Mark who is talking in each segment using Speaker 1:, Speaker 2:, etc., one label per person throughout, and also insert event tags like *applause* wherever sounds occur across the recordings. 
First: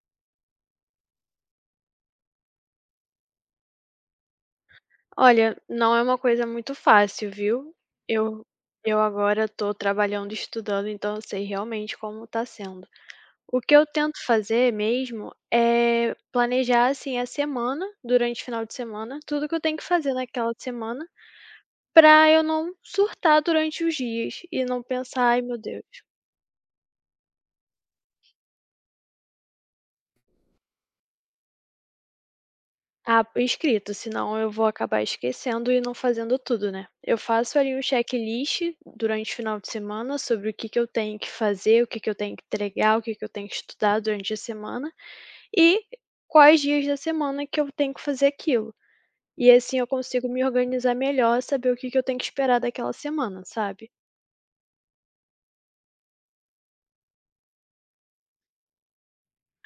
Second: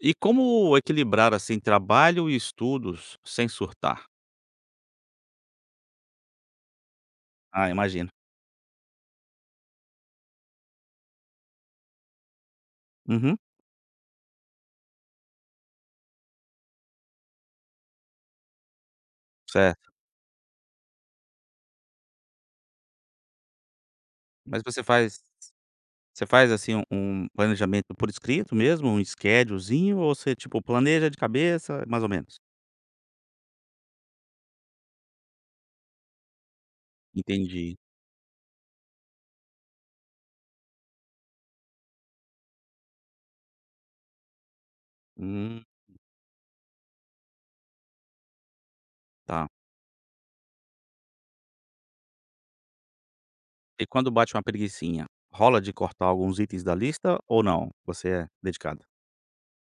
Speaker 1: E como equilibrar, assim, trabalho e estudos sem surtar?
Speaker 2: Olha, não é uma coisa muito fácil,
Speaker 1: Ah,
Speaker 2: viu?
Speaker 1: imagino.
Speaker 2: Eu eu agora tô trabalhando e estudando, então eu sei realmente como tá sendo.
Speaker 1: Uhum,
Speaker 2: O que eu tento fazer mesmo é planejar, assim, a semana, durante o final de semana, tudo que eu tenho que
Speaker 1: certo.
Speaker 2: fazer naquela semana, pra eu não surtar durante os dias
Speaker 1: Mas
Speaker 2: e
Speaker 1: você
Speaker 2: não
Speaker 1: faz
Speaker 2: pensar: "Ai, meu Deus".
Speaker 1: você faz, assim, um planejamento por escrito mesmo, um schedulezinho ou você, tipo, planeja de cabeça, mais ou menos?
Speaker 2: Ah, escrito, senão eu vou acabar esquecendo e não fazendo tudo, né? Eu faço ali
Speaker 1: Entendi.
Speaker 2: um checklist durante o final de semana sobre o que que eu tenho que fazer, o que que eu tenho que entregar, o que que eu tenho que estudar durante a semana
Speaker 1: Hum,
Speaker 2: e quais dias da semana que eu tenho que fazer aquilo.
Speaker 1: tá.
Speaker 2: E assim eu consigo me organizar melhor, saber o que que eu tenho que esperar daquela semana,
Speaker 1: E
Speaker 2: sabe?
Speaker 1: quando bate uma preguicinha, rola de cortar alguns itens da lista ou não? Você é dedicado.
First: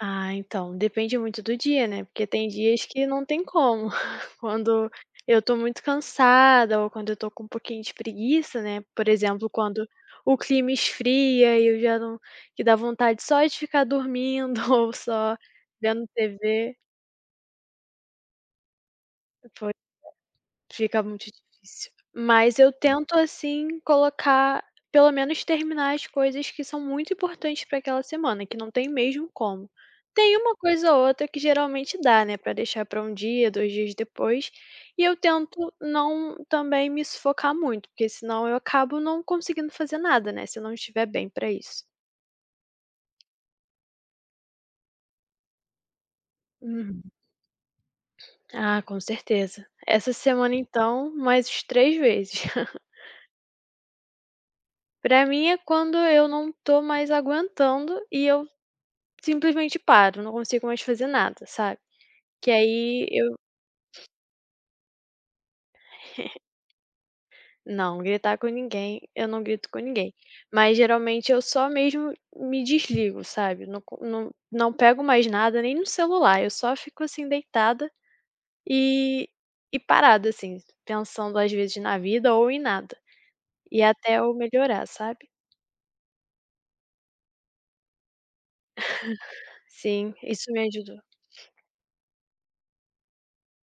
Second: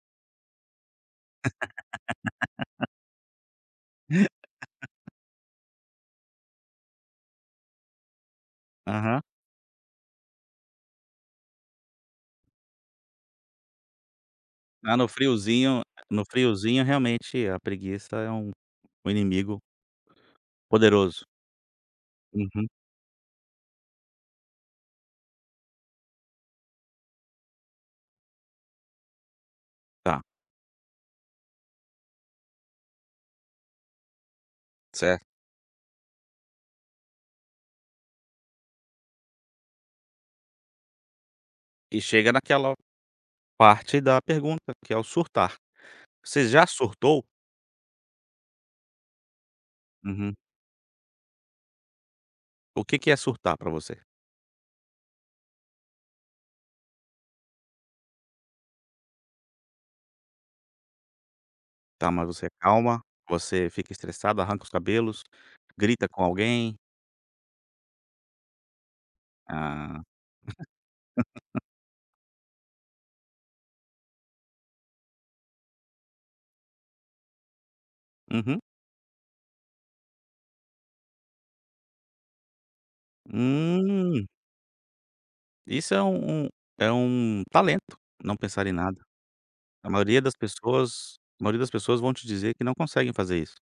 Speaker 2: Ah, então, depende muito do dia, né? Porque tem dias que não tem como. Quando eu tô muito cansada ou quando eu tô com um pouquinho de preguiça, né, por
Speaker 1: Aham.
Speaker 2: exemplo, quando o clima esfria e eu já não, que dá vontade só de ficar dormindo *laughs* ou
Speaker 1: Ah, no
Speaker 2: só
Speaker 1: friozinho
Speaker 2: vendo
Speaker 1: no
Speaker 2: TV.
Speaker 1: friozinho, realmente, a preguiça é um inimigo
Speaker 2: Pois. Fica
Speaker 1: poderoso.
Speaker 2: muito difícil. Mas eu
Speaker 1: Uhum,
Speaker 2: Tento, assim, colocar pelo menos terminar as coisas que são muito importantes para aquela semana, que não tem mesmo como.
Speaker 1: tá,
Speaker 2: Tem uma coisa ou outra que geralmente dá, né, para deixar para um dia, 2 dias depois, e eu
Speaker 1: certo.
Speaker 2: tento não também me sufocar muito, porque senão eu acabo não conseguindo fazer nada, né, se eu não estiver bem para isso.
Speaker 1: E chega naquela parte da pergunta, que é o surtar. Você já
Speaker 2: Uhum.
Speaker 1: surtou?
Speaker 2: Ah, com certeza. Essa
Speaker 1: Uhum.
Speaker 2: semana então, mais 3 vezes. *laughs*
Speaker 1: O que que é surtar pra você?
Speaker 2: Pra mim é quando eu não tô mais aguentando e eu simplesmente paro, não consigo mais fazer nada, sabe.
Speaker 1: Tá, mas você é
Speaker 2: Que
Speaker 1: calma,
Speaker 2: aí eu
Speaker 1: você fica estressado, arranca os cabelos, grita com alguém?
Speaker 2: não, gritar com ninguém, eu não grito com
Speaker 1: Ah,
Speaker 2: ninguém. Mas geralmente eu só mesmo me desligo, sabe. Não co não não pego mais nada, nem no celular, eu só fico assim deitada
Speaker 1: uhum.
Speaker 2: e e parada assim, pensando às vezes na vida ou em nada. E até
Speaker 1: Hum,
Speaker 2: eu melhorar, sabe.
Speaker 1: isso é um talento, não pensar em nada. A
Speaker 2: Sim,
Speaker 1: maioria das
Speaker 2: isso me ajudou.
Speaker 1: pessoas a maioria das pessoas vão te dizer que não conseguem fazer isso.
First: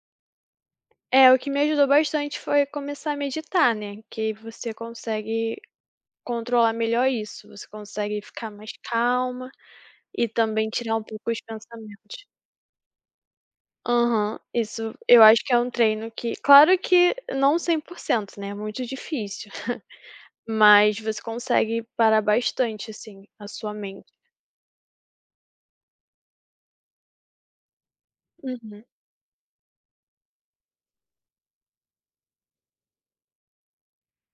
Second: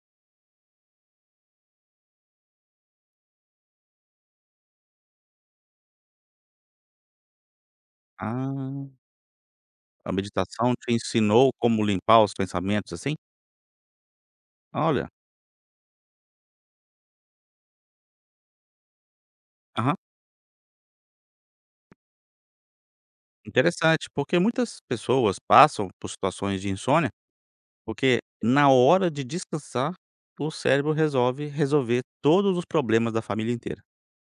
Speaker 2: É, o que me ajudou bastante foi começar a meditar, né, que aí você consegue controlar melhor isso, você consegue ficar mais
Speaker 1: Ah,
Speaker 2: calma
Speaker 1: a
Speaker 2: e também
Speaker 1: meditação te
Speaker 2: tirar um pouco os
Speaker 1: ensinou como limpar
Speaker 2: pensamentos.
Speaker 1: os pensamentos, assim?
Speaker 2: Aham, isso
Speaker 1: Olha,
Speaker 2: eu acho que é um treino, que claro que não 100%, né, é muito difícil,
Speaker 1: aham,
Speaker 2: mas você consegue parar bastante, assim, a sua
Speaker 1: interessante,
Speaker 2: mente.
Speaker 1: porque muitas pessoas passam por situações de insônia. Porque na
Speaker 2: Uhum,
Speaker 1: hora de descansar, o cérebro resolve resolver todos os problemas da família inteira,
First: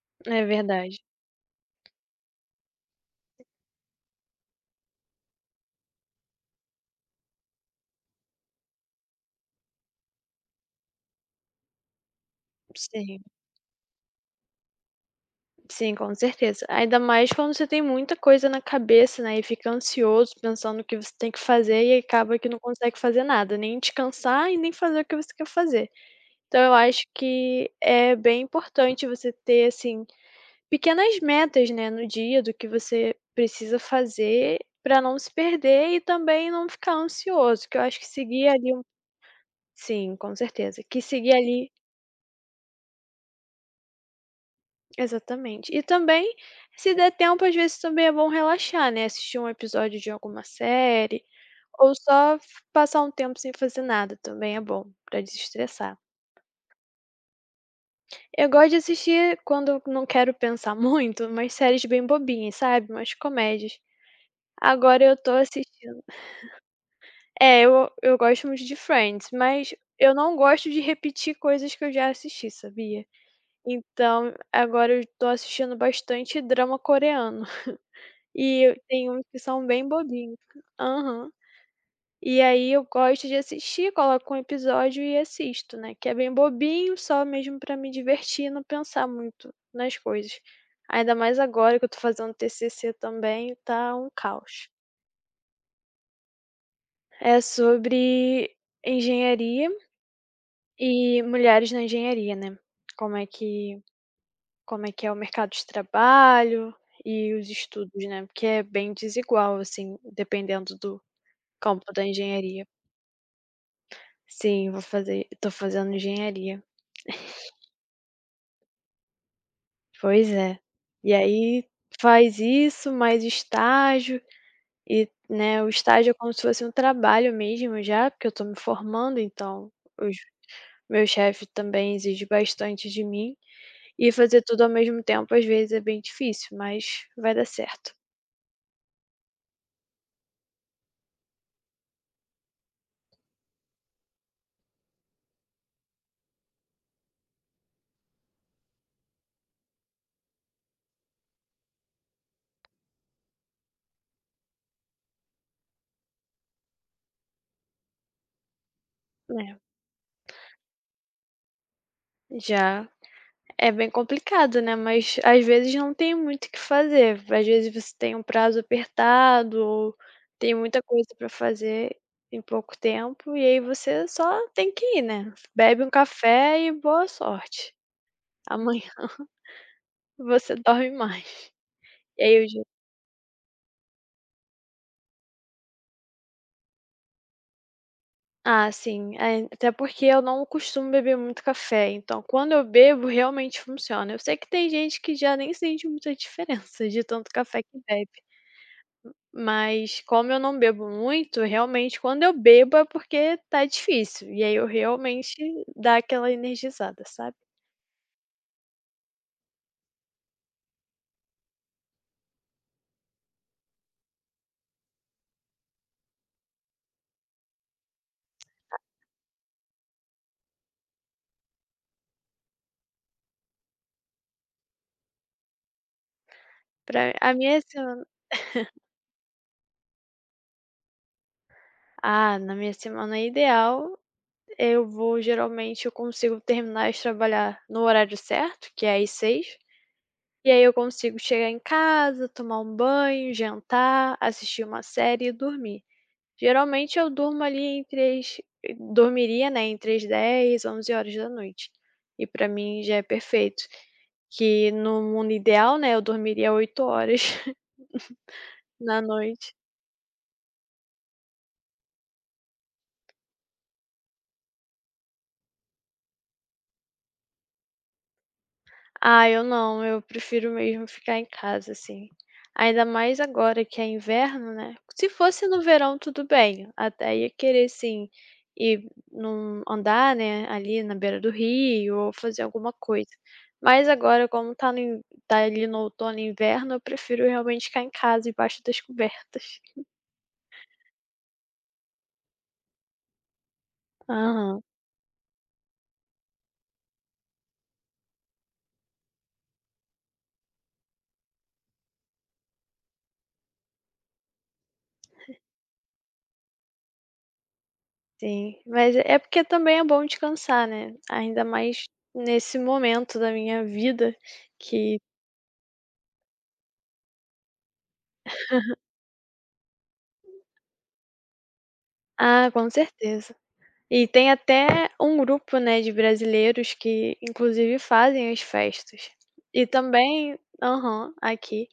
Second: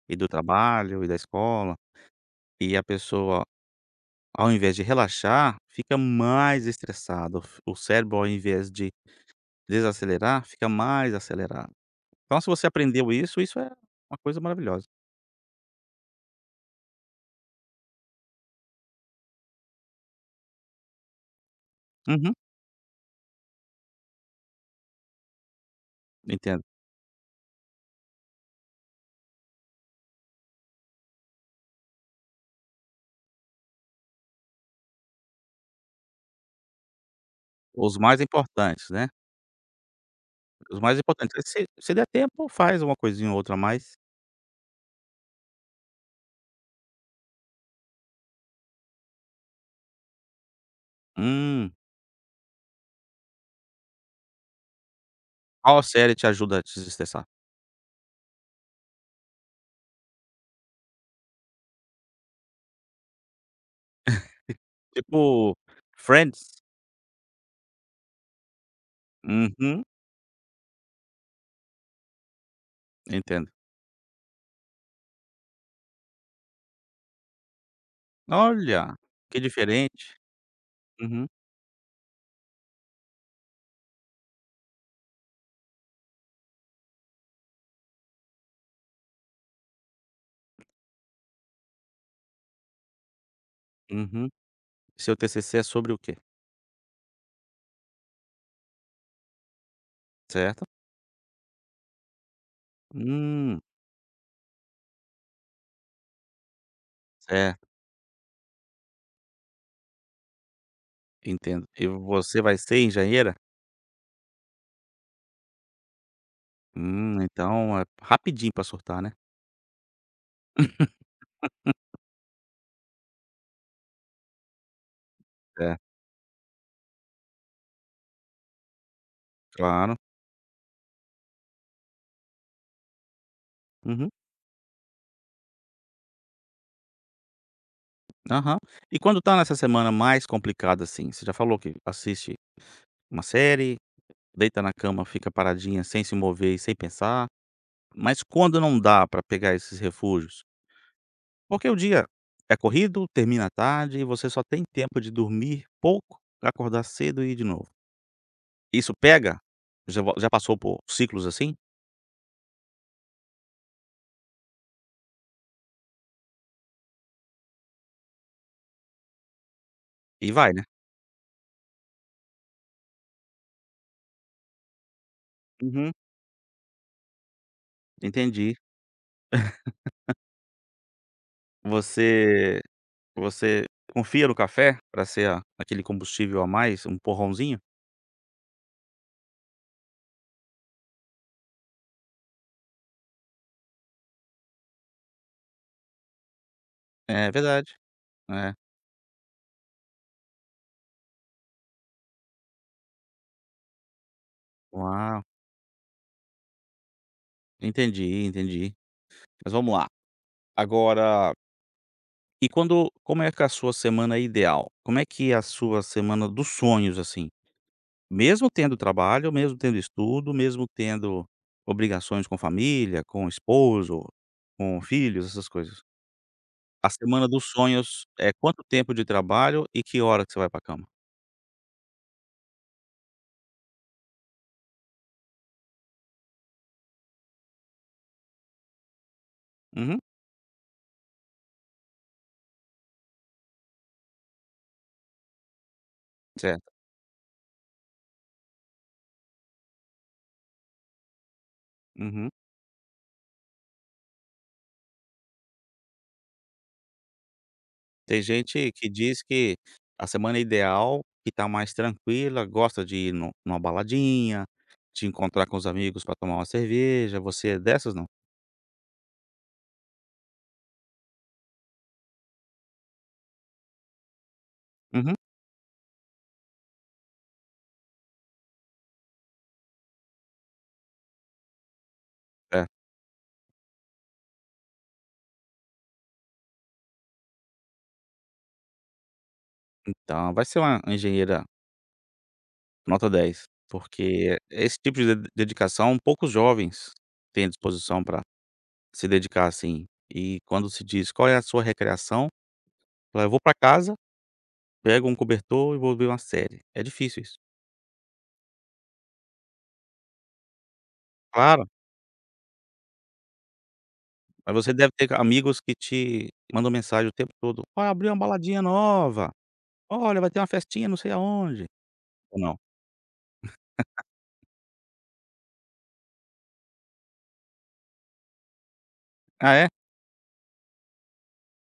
Speaker 1: e do
Speaker 2: é verdade.
Speaker 1: trabalho, e da escola, e a pessoa, ao invés de relaxar, fica mais estressada, o cérebro, ao invés de desacelerar, fica mais acelerado. Então se você aprendeu
Speaker 2: Sim,
Speaker 1: isso, isso é uma coisa maravilhosa.
Speaker 2: sim, com certeza. Ainda mais quando você tem muita coisa na cabeça, né, e fica ansioso pensando o que você tem que fazer e
Speaker 1: Uhum,
Speaker 2: acaba que não consegue fazer nada, nem descansar e nem fazer o que você quer fazer. Então
Speaker 1: entendo.
Speaker 2: eu acho que é bem importante você ter, assim, pequenas metas, né, no dia do que você precisa fazer para não se perder e também não ficar ansioso, que eu
Speaker 1: Os
Speaker 2: acho que
Speaker 1: mais
Speaker 2: seguir ali um
Speaker 1: importantes, né,
Speaker 2: sim, com
Speaker 1: os
Speaker 2: certeza,
Speaker 1: mais
Speaker 2: que seguir
Speaker 1: importantes. É. Se
Speaker 2: ali
Speaker 1: se der tempo, faz uma coisinha ou outra a mais.
Speaker 2: exatamente. E também, se der tempo, às vezes também é bom relaxar, né, assistir um episódio de alguma série
Speaker 1: Hum,
Speaker 2: ou só f passar um tempo sem fazer nada também é bom para
Speaker 1: qual
Speaker 2: desestressar.
Speaker 1: série te ajuda a te desestressar?
Speaker 2: Eu gosto de assistir quando eu não quero pensar *laughs* muito, umas séries bem bobinhas, sabe, umas comédias. Agora eu tô
Speaker 1: Tipo,
Speaker 2: assistindo
Speaker 1: Friends?
Speaker 2: é, eu gosto muito de Friends, mas
Speaker 1: Uhum,
Speaker 2: eu não gosto de repetir coisas que eu já assisti, sabia.
Speaker 1: entendo.
Speaker 2: Então, agora eu tô assistindo bastante drama coreano, *laughs* e
Speaker 1: Olha,
Speaker 2: tem uns que
Speaker 1: que
Speaker 2: são bem
Speaker 1: diferente.
Speaker 2: bobinhos.
Speaker 1: Uhum,
Speaker 2: Aham. E aí eu gosto de assistir, coloco um episódio e assisto, né, que é bem bobinho, só mesmo pra me divertir e não pensar muito nas coisas. Ainda mais agora que eu tô fazendo TCC também, tá um
Speaker 1: uhum.
Speaker 2: caos.
Speaker 1: Seu TCC é sobre o quê?
Speaker 2: É sobre engenharia
Speaker 1: Certo?
Speaker 2: e mulheres na engenharia, né, como é
Speaker 1: Hum,
Speaker 2: que como é que é o mercado de trabalho e os
Speaker 1: certo,
Speaker 2: estudos, né, porque é bem desigual, assim, dependendo do
Speaker 1: entendo.
Speaker 2: campo
Speaker 1: E
Speaker 2: da
Speaker 1: você vai
Speaker 2: engenharia.
Speaker 1: ser engenheira?
Speaker 2: Sim, vou fazer tô fazendo engenharia.
Speaker 1: Então é rapidinho pra surtar, né?
Speaker 2: Pois é. E
Speaker 1: *laughs*
Speaker 2: aí faz isso, mais estágio e, né, o
Speaker 1: É,
Speaker 2: estágio é como se fosse um trabalho mesmo já, porque eu estou me formando, então
Speaker 1: claro.
Speaker 2: os meu chefe também exige bastante de mim,
Speaker 1: Uhum,
Speaker 2: e fazer tudo ao mesmo tempo às vezes é bem difícil, mas vai dar certo,
Speaker 1: aham. E quando tá nessa semana mais complicada, assim, você já falou que assiste uma série, deita na cama, fica paradinha sem se mover e sem pensar, mas quando não dá pra pegar esses refúgios? Porque o dia é corrido, termina tarde e você só tem tempo de dormir pouco, acordar cedo e ir de novo. Isso pega?
Speaker 2: né.
Speaker 1: Já passou por ciclos assim?
Speaker 2: Já. É bem complicado, né, mas às vezes não tem muito o que fazer. Às vezes você tem um prazo apertado ou
Speaker 1: E vai,
Speaker 2: tem
Speaker 1: né?
Speaker 2: muita coisa pra fazer em pouco tempo, e aí você só tem que ir, né. Bebe um
Speaker 1: Uhum,
Speaker 2: café e boa sorte.
Speaker 1: entendi.
Speaker 2: Amanhã *laughs* você dorme mais. E aí eu
Speaker 1: Você
Speaker 2: digo:
Speaker 1: você confia no café para ser a aquele combustível a mais, um empurrãozinho?
Speaker 2: ah, sim. É, até porque eu não costumo beber muito café, então quando eu bebo realmente funciona. Eu sei que tem gente que já nem sente muita diferença de tanto
Speaker 1: É
Speaker 2: café que
Speaker 1: verdade,
Speaker 2: bebe.
Speaker 1: é.
Speaker 2: Mas como eu não bebo muito, realmente quando eu bebo é porque tá difícil, e aí eu
Speaker 1: Uau,
Speaker 2: realmente dá aquela energizada, sabe.
Speaker 1: entendi, entendi. Mas vamos lá, agora e quando como é que é a sua semana é ideal? Como é que é a sua semana dos sonhos, assim? Mesmo tendo trabalho, mesmo tendo estudo, mesmo tendo obrigações com família, com esposo, com filhos, essas coisas. A
Speaker 2: Pra
Speaker 1: semana
Speaker 2: a
Speaker 1: dos
Speaker 2: minha semana
Speaker 1: sonhos é quanto tempo de trabalho e que hora que você vai pra cama.
Speaker 2: ah, na minha semana ideal, eu vou geralmente eu consigo terminar de trabalhar no horário certo, que é às 6,
Speaker 1: Uhum,
Speaker 2: e aí eu consigo chegar em casa, tomar um banho, jantar, assistir uma série e dormir.
Speaker 1: certo.
Speaker 2: Geralmente eu durmo ali entre as dormiria, né, entre as dez, 11 horas da noite. E
Speaker 1: Uhum.
Speaker 2: pra mim já é perfeito, que no mundo ideal, né, eu dormiria 8 horas *laughs*
Speaker 1: Tem gente que
Speaker 2: na
Speaker 1: diz
Speaker 2: noite.
Speaker 1: que a semana ideal, que tá mais tranquila, gosta de ir nu numa baladinha, de encontrar com os amigos pra tomar uma cerveja, você é dessas, não?
Speaker 2: Ah, eu não, eu prefiro mesmo ficar em casa, assim. Ainda mais agora que é inverno, né. Se
Speaker 1: Uhum.
Speaker 2: fosse no verão, tudo bem, até ia querer sim ir num andar, né, ali na beira do rio ou fazer
Speaker 1: É,
Speaker 2: alguma coisa. Mas agora como tá no in tá ali no outono e inverno, eu prefiro realmente ficar em casa embaixo das cobertas.
Speaker 1: então vai ser uma engenheira nota 10, porque
Speaker 2: Aham,
Speaker 1: esse tipo de dedicação poucos jovens têm disposição para se dedicar assim. E quando se diz: "Qual é a sua recreação?", fala: "Eu vou para casa, pego um cobertor e vou ver uma série". É difícil isso.
Speaker 2: sim. Mas é, porque também é bom descansar, né, ainda
Speaker 1: Claro,
Speaker 2: mais nesse momento da minha vida
Speaker 1: mas você deve
Speaker 2: que
Speaker 1: ter amigos que te mandam mensagem o tempo todo: "Ó, abriu uma baladinha nova. Olha, vai ter uma festinha não sei aonde", ou
Speaker 2: ah,
Speaker 1: não?
Speaker 2: com certeza. E tem até um grupo, né, de brasileiros que inclusive fazem as festas.
Speaker 1: Ah,
Speaker 2: E
Speaker 1: é?
Speaker 2: também aham, aqui.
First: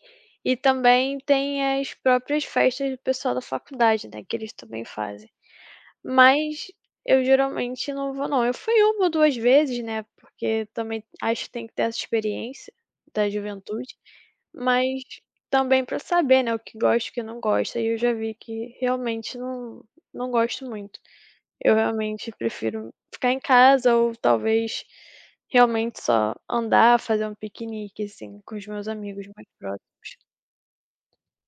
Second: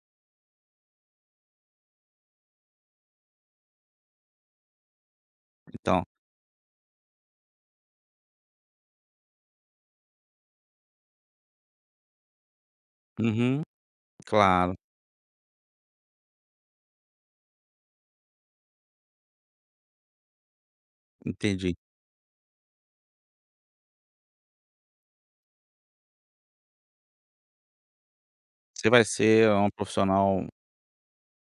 Speaker 2: E também tem as próprias festas do pessoal da faculdade, né, que eles também fazem.
Speaker 1: Então.
Speaker 2: Mas eu geralmente não vou não. Eu fui 1 ou 2 vezes, né, porque também acho que tem que ter essa experiência da
Speaker 1: Uhum.
Speaker 2: juventude,
Speaker 1: Claro,
Speaker 2: mas também para saber, né, o que gosto e o que não gosta. E eu já vi que realmente não, não gosto muito.
Speaker 1: entendi.
Speaker 2: Eu realmente prefiro ficar em casa ou talvez realmente só andar, fazer um piquenique, assim, com os meus
Speaker 1: Você vai
Speaker 2: amigos mais
Speaker 1: ser uma
Speaker 2: próximos.
Speaker 1: profissional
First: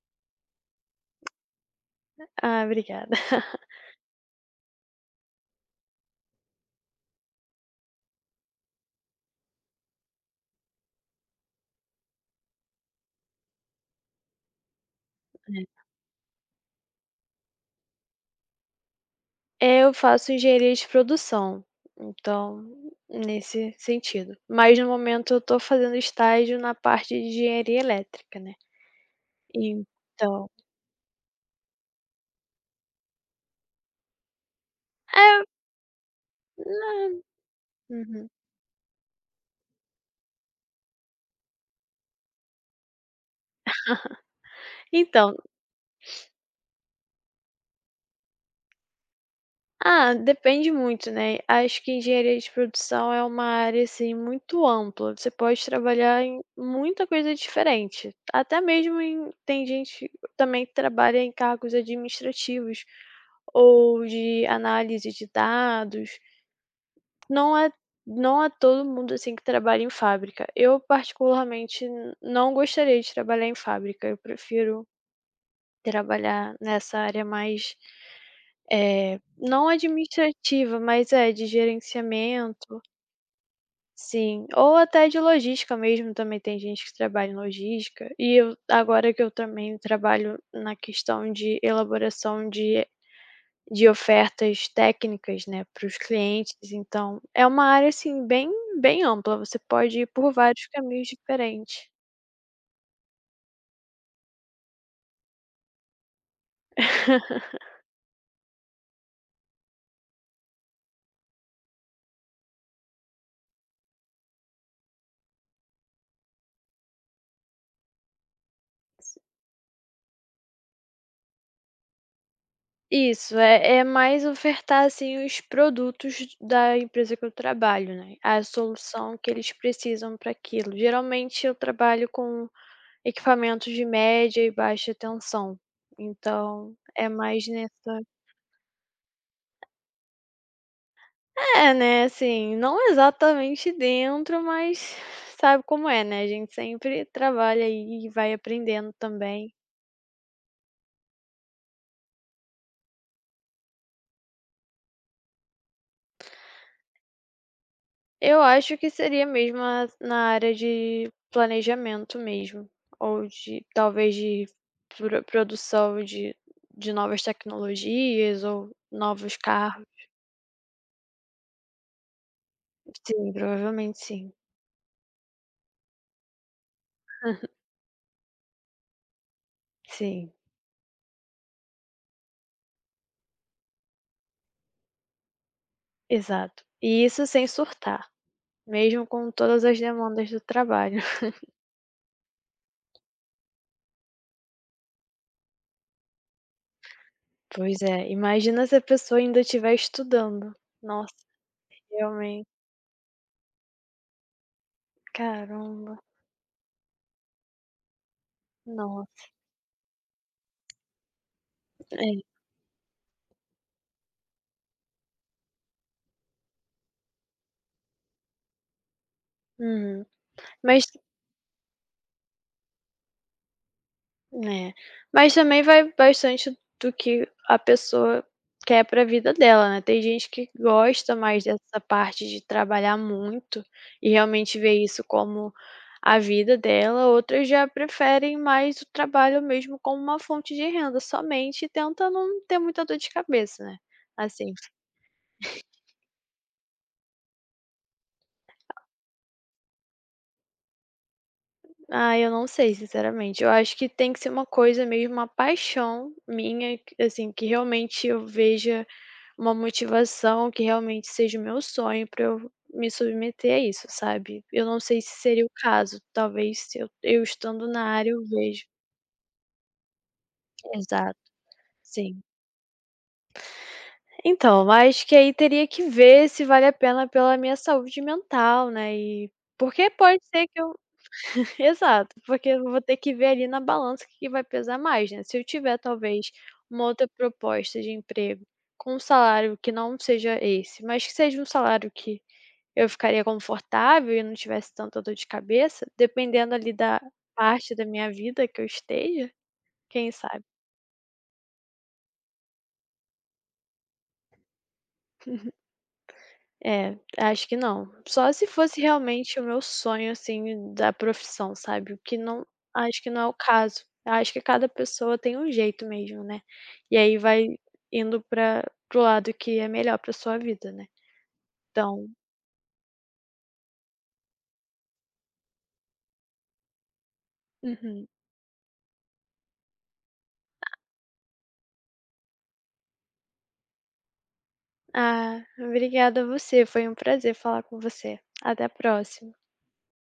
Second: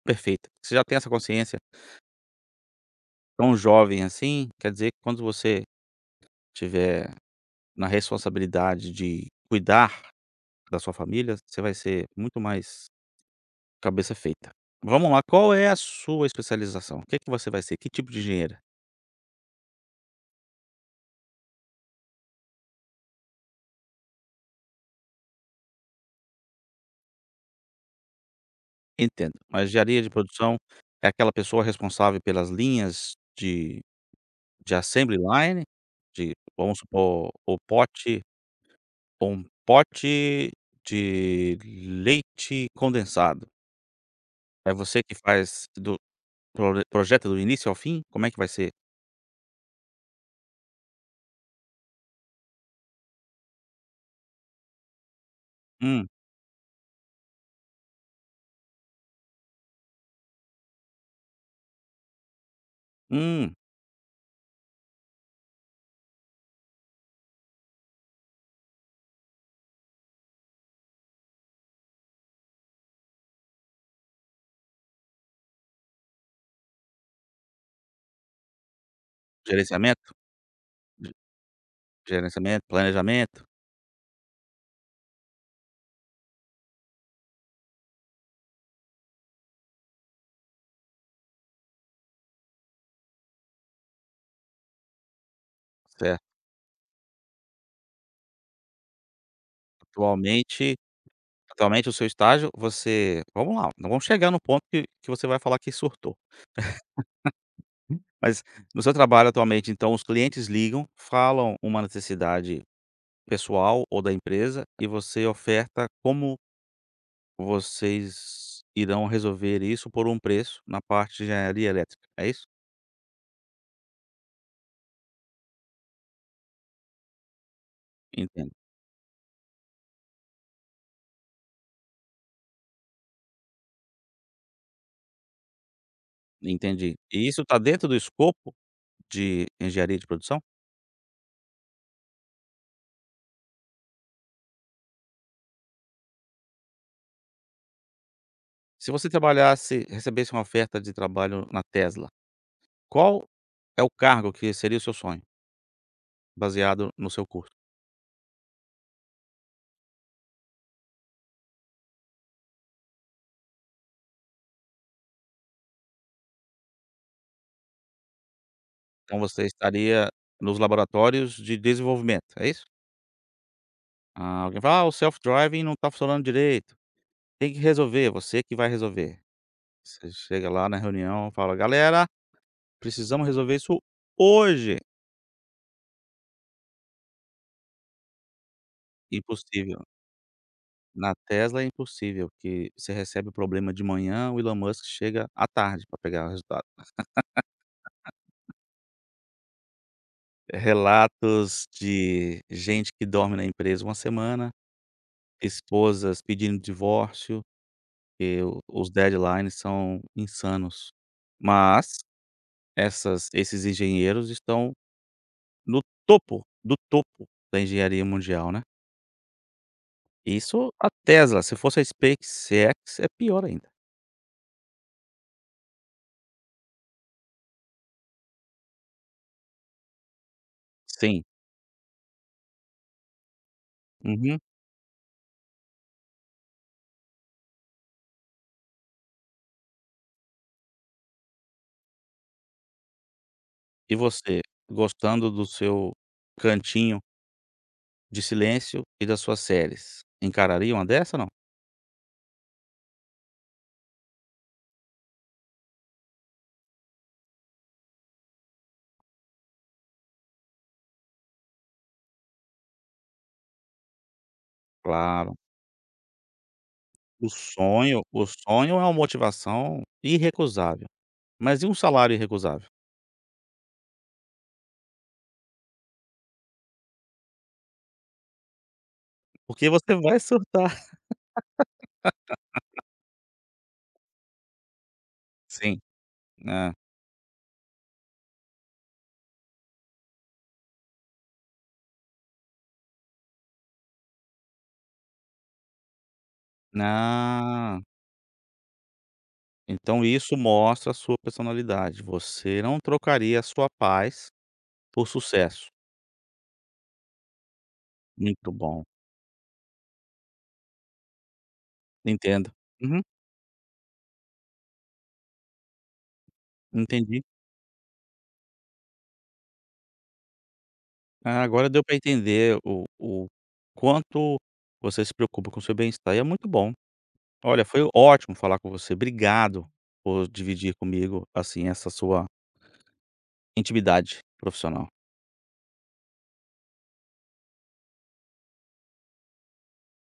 Speaker 1: perfeita. Você já tem essa consciência
Speaker 2: Ah, obrigada.
Speaker 1: tão
Speaker 2: *laughs*
Speaker 1: jovem assim, quer dizer que quando você tiver na responsabilidade de cuidar da sua família, você vai ser muito mais cabeça feita. Vamos lá, qual é a
Speaker 2: É.
Speaker 1: sua especialização? O que é que você vai ser? Que tipo de engenheira?
Speaker 2: Eu faço engenharia de produção, então nesse sentido. Mas no momento eu tô fazendo estágio na parte de engenharia elétrica, né.
Speaker 1: Entendo, mas engenharia de
Speaker 2: Então
Speaker 1: produção é aquela pessoa responsável pelas linhas de assembly
Speaker 2: é,
Speaker 1: line, de, vamos
Speaker 2: né,
Speaker 1: supor, o pote
Speaker 2: uhum.
Speaker 1: um pote de leite condensado. É você que
Speaker 2: Então
Speaker 1: faz do Prole projeto do início ao fim? Como é que vai ser?
Speaker 2: ah, depende muito, né. Acho que engenharia de produção é uma área, assim, muito ampla. Você pode
Speaker 1: Hum,
Speaker 2: trabalhar em muita coisa diferente, até mesmo tem gente também que trabalha em cargos administrativos
Speaker 1: hum,
Speaker 2: ou de análise de dados. Não é, não é todo mundo, assim, que trabalha em fábrica. Eu particularmente n não gostaria de trabalhar em fábrica, eu prefiro trabalhar nessa área mais, não
Speaker 1: gerenciamento?
Speaker 2: administrativa,
Speaker 1: Ge
Speaker 2: mas é de
Speaker 1: gerenciamento,
Speaker 2: gerenciamento,
Speaker 1: planejamento,
Speaker 2: sim, ou até de logística mesmo, também tem gente que trabalha em logística. E eu agora que eu também trabalho na questão de elaboração de ofertas técnicas, né, para os
Speaker 1: certo.
Speaker 2: clientes, então é uma área, assim, bem bem ampla, você pode ir por vários
Speaker 1: Atualmente
Speaker 2: caminhos diferentes.
Speaker 1: atualmente o seu estágio você, vamos lá, não vamos chegar no ponto que você vai falar que surtou.
Speaker 2: *laughs*
Speaker 1: Mas no seu trabalho atualmente, então, os clientes ligam, falam uma necessidade pessoal ou da empresa e você oferta como vocês irão resolver isso por um preço na parte de engenharia elétrica, é isso?
Speaker 2: Isso, é mais ofertar, assim, os produtos da empresa que eu trabalho, né, a
Speaker 1: Entendo,
Speaker 2: solução que eles precisam para aquilo. Geralmente eu trabalho com equipamentos de média e baixa tensão, então
Speaker 1: entendi.
Speaker 2: é
Speaker 1: E isso
Speaker 2: mais
Speaker 1: está dentro do
Speaker 2: nessa
Speaker 1: escopo de engenharia de produção?
Speaker 2: é, né, assim, não exatamente dentro, mas sabe como é, né, a gente sempre trabalha aí e vai
Speaker 1: Se
Speaker 2: aprendendo
Speaker 1: você
Speaker 2: também.
Speaker 1: trabalhasse, recebesse uma oferta de trabalho na Tesla, qual é o cargo que seria o seu sonho, baseado no seu curso?
Speaker 2: Eu acho que seria mesmo a na área de planejamento mesmo, ou de talvez de produção de novas tecnologias ou
Speaker 1: Então
Speaker 2: novos
Speaker 1: você
Speaker 2: carros.
Speaker 1: estaria nos laboratórios de desenvolvimento, é isso?
Speaker 2: Sim, provavelmente sim.
Speaker 1: Ah, alguém fala: "Ah, o self-driving não está funcionando direito, tem que resolver, você que vai resolver". Você
Speaker 2: Sim,
Speaker 1: chega lá na reunião, fala: "Galera, precisamos resolver isso hoje".
Speaker 2: exato. E isso sem surtar, mesmo com todas as
Speaker 1: Impossível.
Speaker 2: demandas do trabalho.
Speaker 1: Na
Speaker 2: *laughs*
Speaker 1: Tesla é impossível, porque você recebe o problema de manhã, o Elon Musk chega à tarde para pegar o resultado.
Speaker 2: Pois é, imagina se a pessoa ainda estiver estudando. Nossa,
Speaker 1: Relatos de
Speaker 2: realmente,
Speaker 1: gente que dorme na empresa uma semana,
Speaker 2: caramba,
Speaker 1: esposas pedindo divórcio, porque os
Speaker 2: nossa,
Speaker 1: deadlines são insanos. Mas
Speaker 2: é.
Speaker 1: essas esses engenheiros estão no topo do topo da engenharia mundial, né.
Speaker 2: Uhum.
Speaker 1: Isso
Speaker 2: Mas
Speaker 1: a Tesla, se fosse a SpaceX é pior ainda.
Speaker 2: é, mas também vai bastante do que a pessoa quer para vida dela, né. Tem gente que gosta
Speaker 1: Sim.
Speaker 2: mais dessa parte de trabalhar muito e
Speaker 1: Uhum.
Speaker 2: realmente vê isso como a vida dela, outras já preferem mais o trabalho mesmo como uma fonte de renda somente e tenta não ter muita dor de cabeça, né.
Speaker 1: E você,
Speaker 2: Assim,
Speaker 1: gostando do seu cantinho de silêncio e das suas séries, encararia uma dessa ou não?
Speaker 2: ah, eu não sei sinceramente, eu acho que tem que ser uma coisa mesmo, uma paixão minha, que- assim, que realmente eu veja uma motivação que realmente seja o meu sonho para eu me submeter a isso, sabe. Eu não sei se
Speaker 1: Claro.
Speaker 2: seria o caso, talvez se eu
Speaker 1: O
Speaker 2: estando na
Speaker 1: sonho
Speaker 2: área eu
Speaker 1: o
Speaker 2: vejo.
Speaker 1: sonho é uma motivação irrecusável,
Speaker 2: Exato,
Speaker 1: mas e um salário
Speaker 2: sim.
Speaker 1: irrecusável?
Speaker 2: Então, acho que aí teria que ver se vale a pena pela minha saúde mental, né, e
Speaker 1: Porque
Speaker 2: porque
Speaker 1: você vai
Speaker 2: pode ser que
Speaker 1: surtar.
Speaker 2: eu *laughs* exato, porque eu vou ter que ver ali na balança o que que vai pesar mais, né. Se eu
Speaker 1: *laughs*
Speaker 2: tiver
Speaker 1: Sim,
Speaker 2: talvez
Speaker 1: é.
Speaker 2: uma outra proposta de emprego com um salário que não seja esse, mas que seja um salário que eu ficaria confortável e não tivesse tanta dor de cabeça, dependendo ali da parte
Speaker 1: Ah,
Speaker 2: da minha vida que eu esteja,
Speaker 1: então
Speaker 2: quem
Speaker 1: isso
Speaker 2: sabe?
Speaker 1: mostra a sua personalidade, você não trocaria a sua paz por sucesso.
Speaker 2: É, acho que não. Só se
Speaker 1: Muito
Speaker 2: fosse
Speaker 1: bom,
Speaker 2: realmente o meu sonho, assim, da profissão, sabe? O que não
Speaker 1: entendo.
Speaker 2: acho
Speaker 1: Uhum,
Speaker 2: que não é o caso. Acho que cada pessoa tem um jeito mesmo, né? E aí
Speaker 1: entendi.
Speaker 2: vai indo para o lado que é melhor para sua vida, né?
Speaker 1: Ah, agora deu para
Speaker 2: Então
Speaker 1: entender o quanto você se preocupa com o seu bem-estar e é muito bom. Olha, foi
Speaker 2: uhum.
Speaker 1: ótimo falar com você, obrigado por dividir comigo, assim, essa sua intimidade profissional.
Speaker 2: Ah, obrigada a você, foi um prazer falar com você. Até a próxima.